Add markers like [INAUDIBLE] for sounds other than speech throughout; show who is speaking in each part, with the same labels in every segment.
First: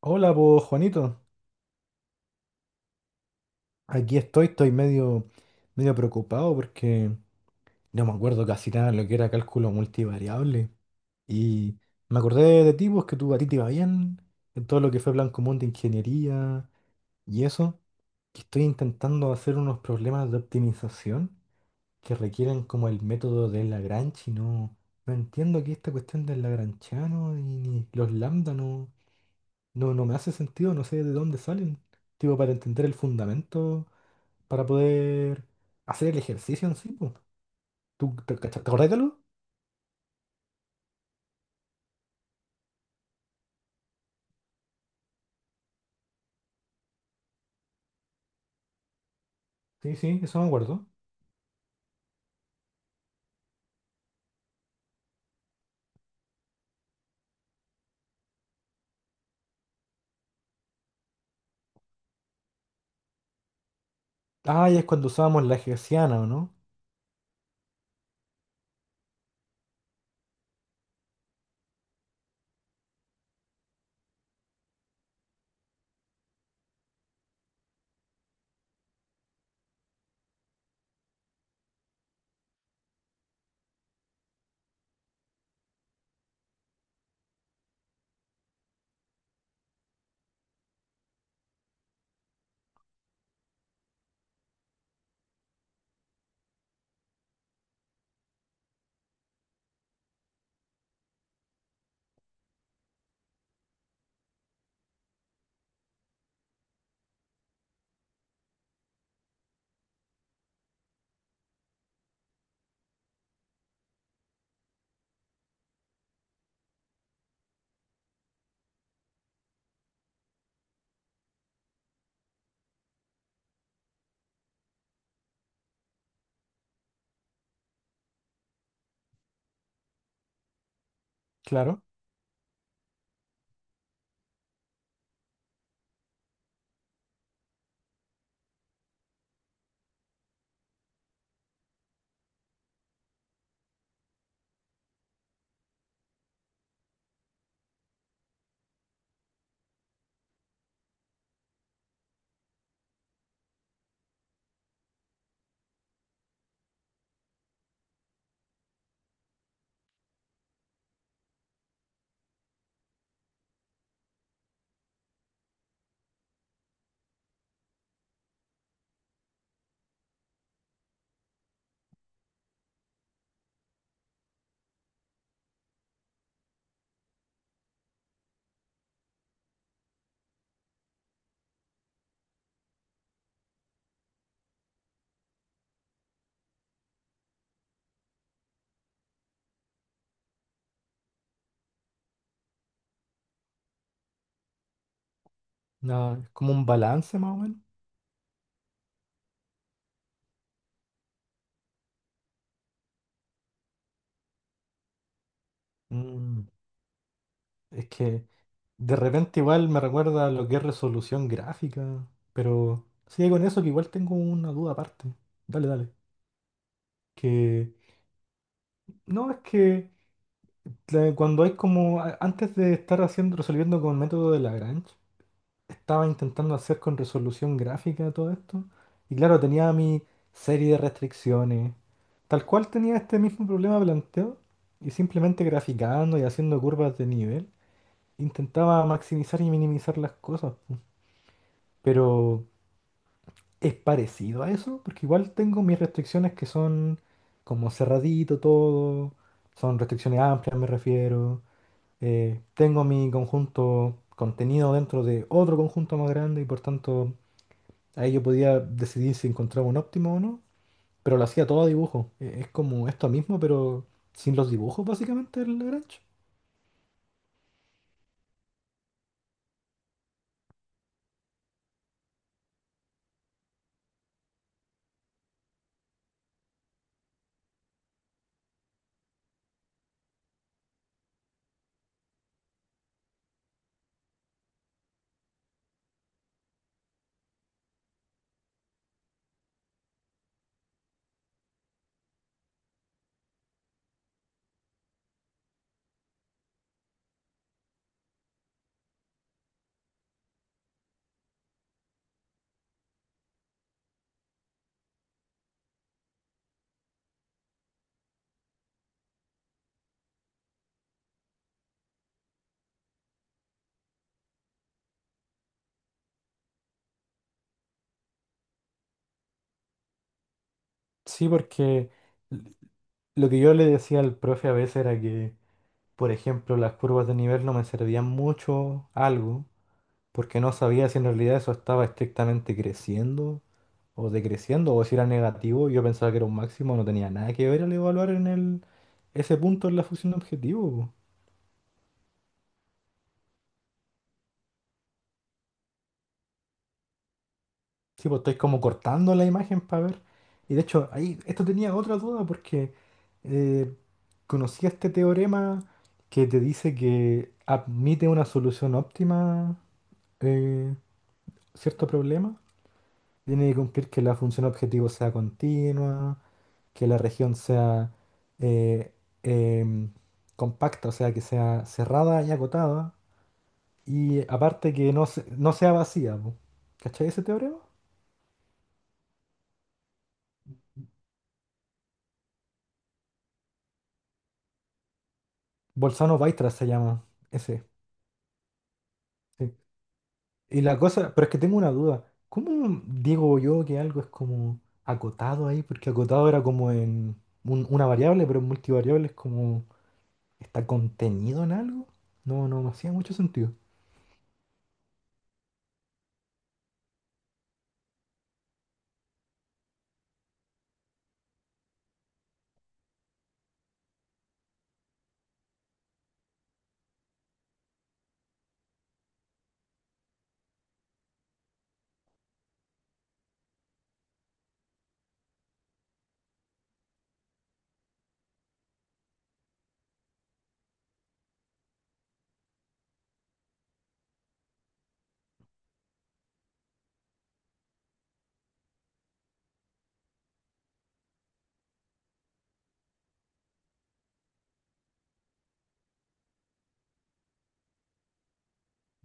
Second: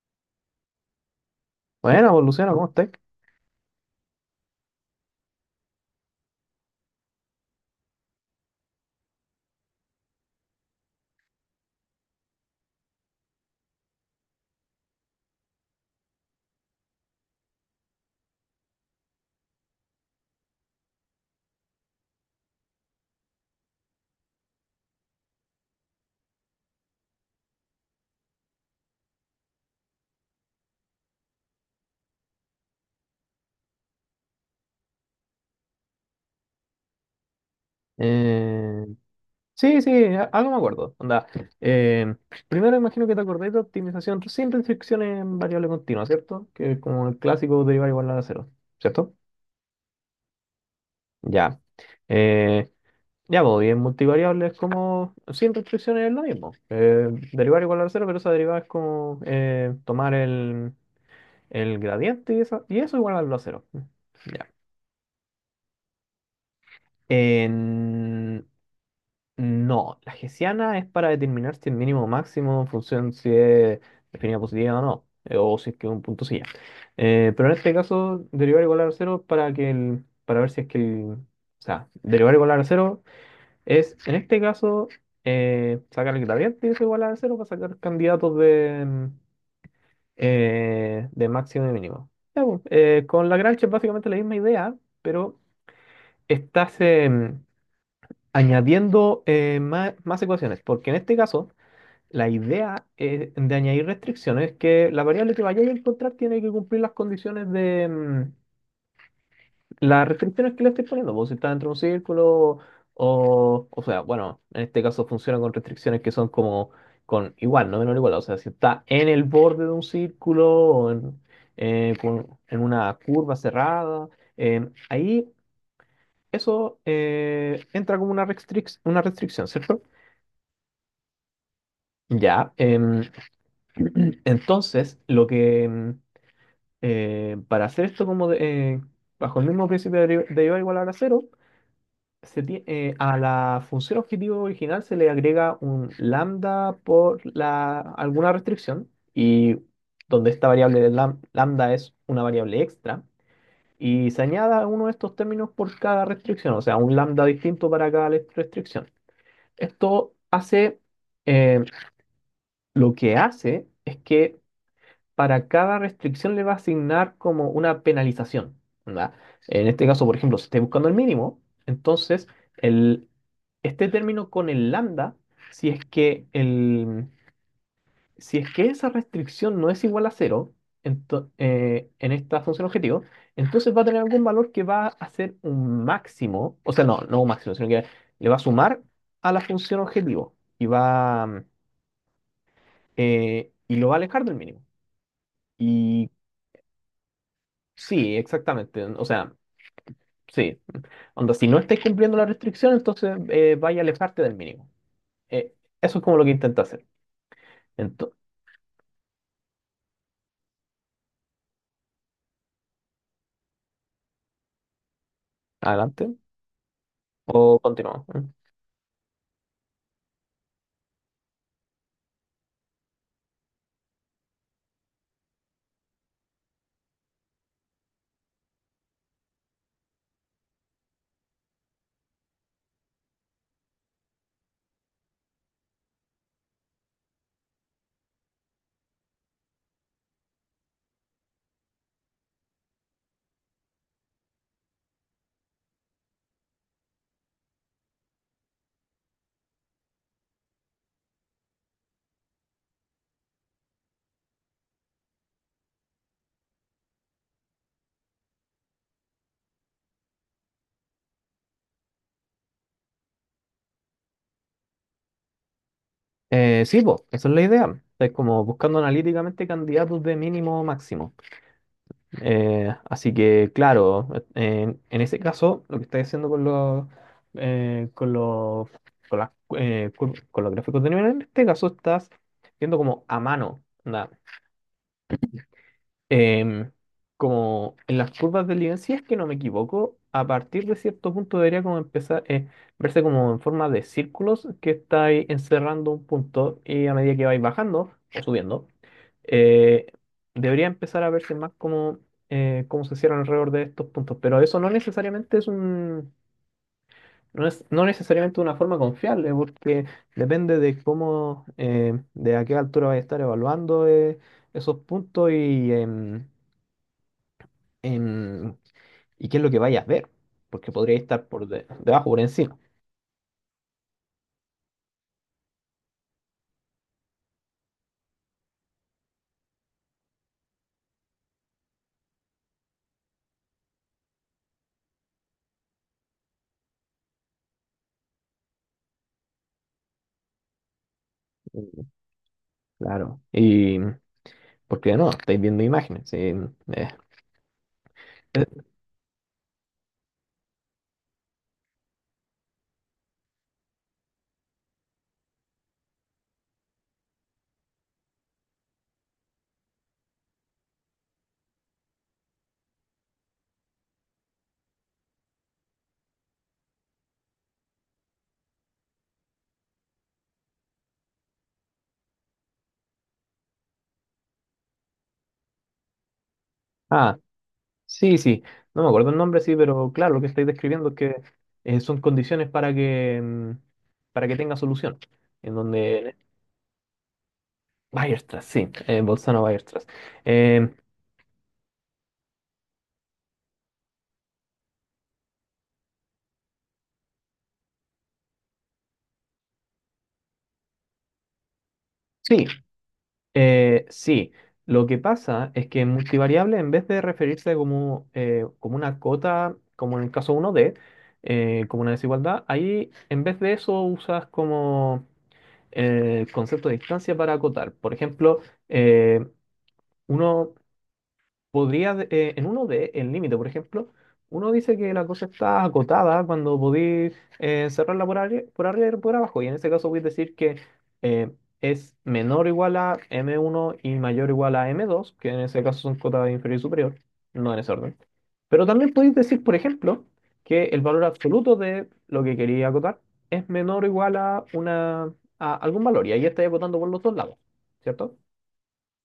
Speaker 1: Hola, pues Juanito.
Speaker 2: Bueno, pues, Luciano, ¿cómo estás?
Speaker 1: Aquí estoy, estoy medio preocupado porque no me acuerdo casi nada de lo que era cálculo multivariable. Y me acordé de ti, pues que tú a ti te iba bien, en todo lo que fue plan común de ingeniería y eso. Que estoy intentando hacer unos problemas de optimización que requieren como el método de Lagrange y no entiendo que esta cuestión del lagranchiano y ni los lambda no me hace sentido, no sé de dónde salen. Tipo, para entender el fundamento, para poder hacer el ejercicio en sí, pues. ¿Tú te
Speaker 2: Eh,
Speaker 1: acordás de algo?
Speaker 2: sí, sí, a- algo me acuerdo. Onda, eh, primero imagino que te acordás de optimización sin restricciones en variable continua, ¿cierto? Que es como el clásico derivar igual a cero, ¿cierto?
Speaker 1: Sí, sí, eso me acuerdo.
Speaker 2: Ya. Eh, ya, pues, y en multivariable es como sin restricciones es lo mismo. Derivar igual a cero, pero esa derivada es como tomar el gradiente y, y eso igualarlo a cero. Ya.
Speaker 1: Ah, ¿y es cuando usábamos la hessiana, o no?
Speaker 2: En- No, la hessiana es para determinar si el mínimo o máximo en función si es definida positiva o no, o si es que es un punto silla. Pero en este caso, derivar igual a cero para que el, para ver si es que el, o sea, derivar igual a cero es, en este caso, sacar el gradiente es igual a cero para sacar candidatos de, de máximo y mínimo. Ya, pues, con Lagrange es básicamente la misma idea, pero estás, añadiendo más ecuaciones, porque en este caso la idea de añadir restricciones es que la variable que vayáis a encontrar tiene que cumplir las condiciones de las restricciones que le estáis poniendo, pues si está dentro de un círculo o sea, bueno, en este caso funciona con restricciones que son como con igual, no menor o igual, o sea, si está en el borde de un círculo o en, en una curva cerrada, ahí eso entra como una una restricción, ¿cierto?
Speaker 1: Claro.
Speaker 2: Ya, [CLEARS THROAT] entonces, lo que para hacer esto como eh, bajo el mismo principio de derivada igual a la cero, a la función objetivo original se le agrega un lambda por la, alguna restricción y donde esta variable de lambda es una variable extra y se añada uno de estos términos por cada restricción, o sea, un lambda distinto para cada restricción. Esto hace, em, lo que hace es que para cada restricción le va a asignar como una penalización, ¿verdad? En este caso, por ejemplo, si estoy buscando el mínimo, entonces el, este término con el lambda, si es que, el, si es que esa restricción no es igual a cero en esta función objetivo, entonces va a tener algún valor que va a ser un máximo, o sea, no, no un máximo, sino que le va a sumar a la función objetivo y va, y lo va a alejar del mínimo. Y
Speaker 1: Ah, es como un balance más o menos.
Speaker 2: sí, exactamente. O sea, sí. Onda, si no estáis cumpliendo la restricción, entonces vaya a alejarte del mínimo. Eh, Eso es como lo que
Speaker 1: Mm,
Speaker 2: intenta hacer.
Speaker 1: es
Speaker 2: Entonces,
Speaker 1: que de repente igual me recuerda a lo que es resolución gráfica, pero sigue con eso que igual tengo una duda aparte. Dale, dale.
Speaker 2: adelante. O
Speaker 1: Que
Speaker 2: continuamos.
Speaker 1: no, es que cuando hay como antes de estar haciendo, resolviendo con método de Lagrange, estaba intentando hacer con resolución gráfica todo esto. Y claro, tenía mi serie de restricciones. Tal cual tenía este mismo problema planteado. Y simplemente graficando y haciendo curvas de nivel, intentaba maximizar y minimizar las cosas, po. Pero es parecido a eso, porque igual tengo mis restricciones que son como cerradito todo. Son restricciones amplias, me refiero. Tengo mi conjunto contenido dentro de otro conjunto más grande y, por tanto, ahí yo podía decidir si encontraba un óptimo o no, pero lo hacía todo a dibujo. Es como esto mismo, pero sin los dibujos, básicamente, el Lagrange.
Speaker 2: Sí, pues, esa es la idea. Es como buscando analíticamente candidatos de mínimo o máximo. Así que, claro, en ese caso, lo que estáis haciendo con los, eh, con los, con las, con los gráficos de nivel, en este caso estás viendo como a mano, ¿no? em, Como en las curvas de Lyon, si es que no me equivoco, a partir de cierto punto debería como empezar verse como en forma de círculos que estáis encerrando un punto y a medida que vais bajando o subiendo, eh, debería empezar a verse más como cómo se cierran alrededor de estos puntos. Pero eso no necesariamente es un, no es no necesariamente una forma confiable, porque depende de cómo, de a qué altura vais a estar evaluando esos puntos y em, y qué es lo que vayas a ver, porque podría estar
Speaker 1: Sí,
Speaker 2: por
Speaker 1: porque
Speaker 2: debajo, por
Speaker 1: l-
Speaker 2: encima.
Speaker 1: lo que yo le decía al profe a veces era que, por ejemplo, las curvas de nivel no me servían mucho algo, porque no sabía si en realidad eso estaba estrictamente creciendo o decreciendo, o si era negativo. Yo pensaba que era un máximo, no tenía nada que ver al evaluar en ese punto en la función de objetivo.
Speaker 2: Mm, Claro. Y porque no, estáis viendo imágenes. Sí,
Speaker 1: Sí, pues estoy como
Speaker 2: eh,
Speaker 1: cortando la imagen para ver. Y de hecho, ahí, esto tenía otra duda porque eh, conocí este teorema que te dice que admite una solución óptima eh, cierto problema. Tiene que cumplir que la función objetivo sea continua, que la región sea eh, em, compacta, o sea, que sea cerrada y acotada. Y aparte que no sea vacía, po. ¿Cachai
Speaker 2: ah,
Speaker 1: ese teorema?
Speaker 2: sí, sí. No me acuerdo el nombre, sí, pero claro, lo que estáis describiendo es que son condiciones para que para que tenga solución. En donde
Speaker 1: Bolzano-Weierstrass se llama. Ese.
Speaker 2: Weierstrass, sí,
Speaker 1: Sí.
Speaker 2: Bolzano-Weierstrass.
Speaker 1: Y
Speaker 2: Em,
Speaker 1: la cosa, pero es que tengo una duda. ¿Cómo digo yo que algo es como acotado ahí? Porque acotado era como en una variable, pero en multivariable es como está contenido en algo.
Speaker 2: sí.
Speaker 1: No, no me hacía mucho sentido.
Speaker 2: Sí, lo que pasa es que multivariable, en vez de referirse como, como una cota, como en el caso uno d como una desigualdad, ahí en vez de eso usas como el concepto de distancia para acotar. Por ejemplo, eh, uno podría, en uno de El Límite, por ejemplo, uno dice que la cosa está acotada cuando podéis cerrarla por arriba y por abajo, y en este caso voy a decir que eh, es menor o igual a m uno y mayor o igual a m dos que en ese caso son cotas inferior y superior, no en ese orden. Pero también podéis decir, por ejemplo, que el valor absoluto de lo que quería acotar es menor o igual a, una, a algún valor, y ahí estáis acotando por los dos lados, ¿cierto?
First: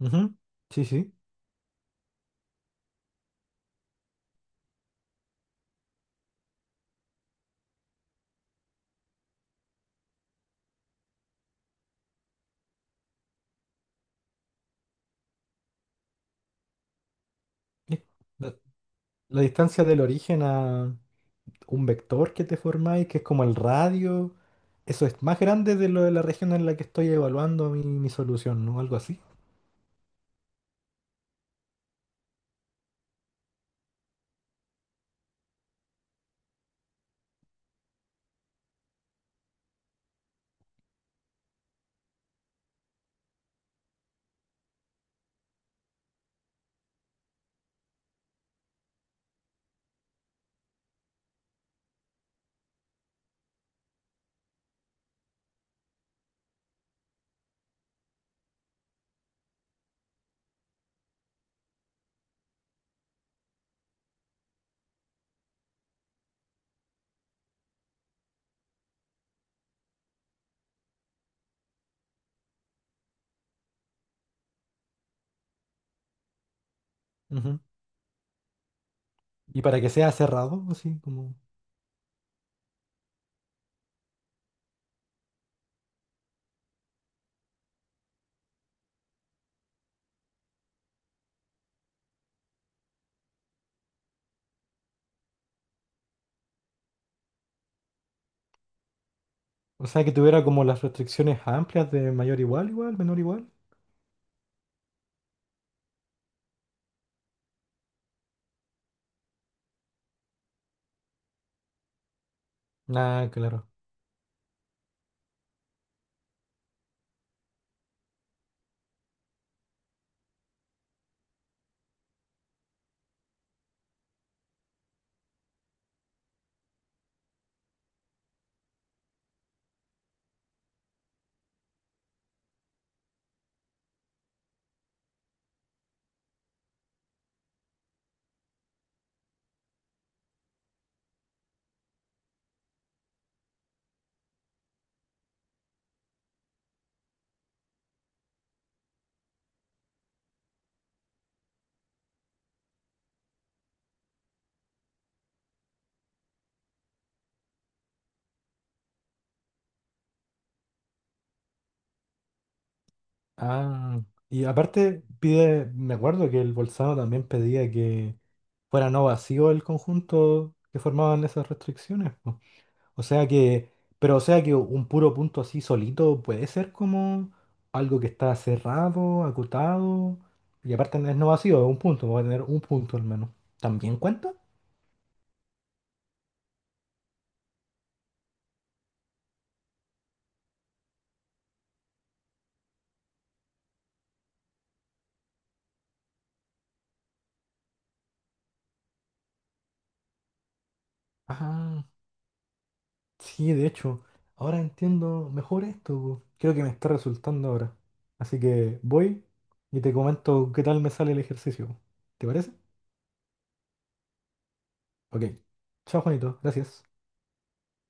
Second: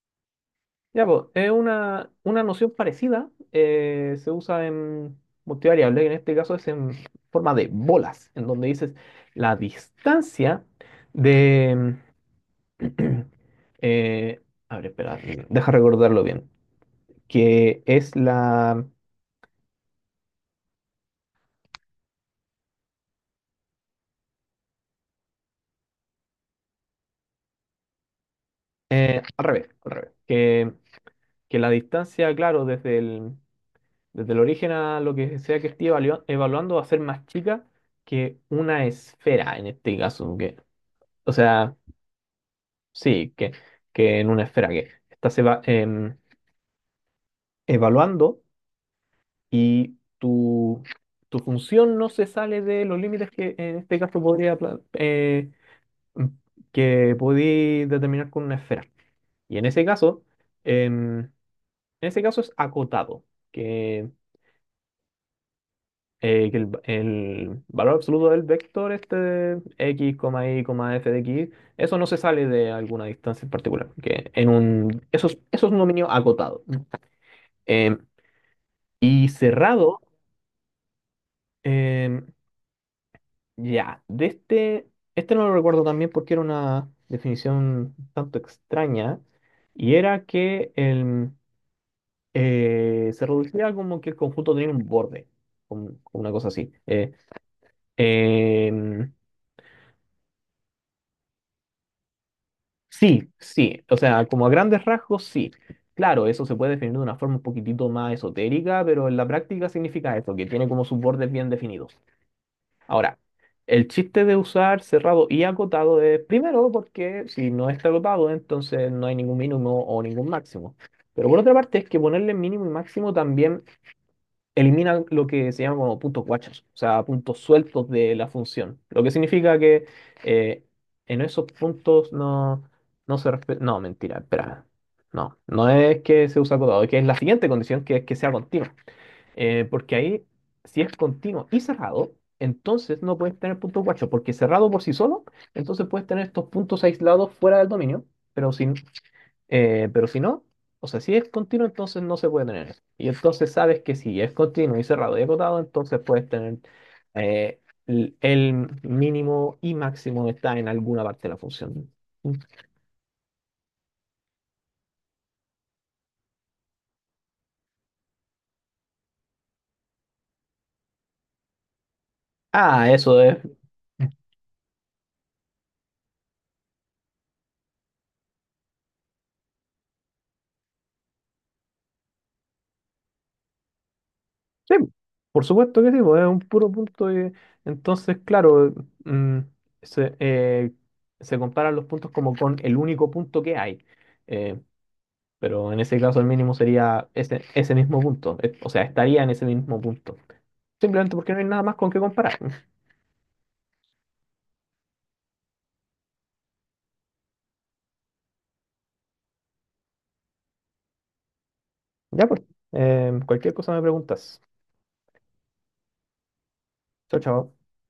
Speaker 1: Ujú. Sí,
Speaker 2: Ya,
Speaker 1: sí.
Speaker 2: pues, es una noción parecida, se usa en multivariable, que en este caso es en forma de bolas, en donde dices la distancia de... [CLEARS THROAT] eh, a ver, espera, deja recordarlo bien, que
Speaker 1: Es
Speaker 2: es
Speaker 1: La,
Speaker 2: la...
Speaker 1: la distancia del origen a un vector que te formáis, que es como el radio, eso es más grande de lo de la región en la que estoy evaluando mi solución, ¿no? Algo así.
Speaker 2: al revés, que la distancia, claro, desde el origen a lo que sea que esté evaluando va a ser más chica que una esfera, en este caso, que, o sea... Sí, que en una esfera que estás evaluando y tu función no se sale de los límites que en este caso podría mm, que podí determinar con una esfera. Y en ese caso, en ese caso es acotado, que, que el valor absoluto del vector, este x, y, f de x, eso no se sale de alguna distancia en particular, que en un, eso es un dominio acotado.
Speaker 1: Ujú.
Speaker 2: Em, Y
Speaker 1: ¿Y para que
Speaker 2: cerrado,
Speaker 1: sea cerrado, así como...?
Speaker 2: em, ya, de este, este no lo recuerdo también porque era una definición un tanto extraña, y era que el, se reducía como que el conjunto tenía un borde, una cosa así. Em,
Speaker 1: O sea, que tuviera como las restricciones amplias de mayor igual, igual, menor
Speaker 2: sí,
Speaker 1: igual.
Speaker 2: sí, o sea, como a grandes rasgos, sí. Claro, eso se puede definir de una forma un poquitito más esotérica, pero en la práctica significa esto, que tiene como sus bordes bien definidos. Ahora,
Speaker 1: Ah, claro.
Speaker 2: el chiste de usar cerrado y acotado es primero porque si no está acotado, entonces no hay ningún mínimo o ningún máximo. Pero por otra parte es que ponerle mínimo y máximo también elimina lo que se llama como puntos guachos, o sea, puntos sueltos de la función. Lo que significa que eh, en esos puntos no, no se respeta. No, mentira, espera. No, no es que se usa acotado, es que es la siguiente condición que es que sea continuo. Porque ahí, si es continuo y cerrado, entonces no puedes tener puntos guachos, porque cerrado por sí solo, entonces puedes tener estos puntos aislados fuera del dominio, pero si, pero si no, o sea, si es continuo, entonces no se puede tener eso. Y entonces sabes que si es continuo y cerrado y acotado, entonces puedes tener eh, el mínimo y máximo está en alguna parte de la función.
Speaker 1: Ah, y aparte pide, me acuerdo que el Bolzano también pedía que fuera no vacío el conjunto que formaban esas restricciones, po.
Speaker 2: Ah,
Speaker 1: O
Speaker 2: eso
Speaker 1: sea
Speaker 2: es
Speaker 1: que, pero o sea que un puro punto así solito puede ser como algo que está cerrado, acotado. Y aparte no es no vacío, es un punto, va a tener un punto al menos. ¿También cuenta?
Speaker 2: sí, por supuesto que sí, pues, es un puro punto. Entonces, claro, mm, se, se comparan los puntos como con el único punto que hay. Eh, pero en ese caso el mínimo sería ese, ese mismo punto. O sea, estaría en ese mismo punto. Simplemente porque no hay nada más
Speaker 1: Ah.
Speaker 2: con qué comparar. [LAUGHS]
Speaker 1: Sí, de hecho, ahora entiendo mejor esto, po. Creo que me está resultando ahora. Así que voy y te comento qué tal me sale el ejercicio.
Speaker 2: Ya
Speaker 1: ¿Te
Speaker 2: pues,
Speaker 1: parece?
Speaker 2: cualquier cosa me preguntas.
Speaker 1: Ok. Chao, Juanito. Gracias.
Speaker 2: Chao, chao.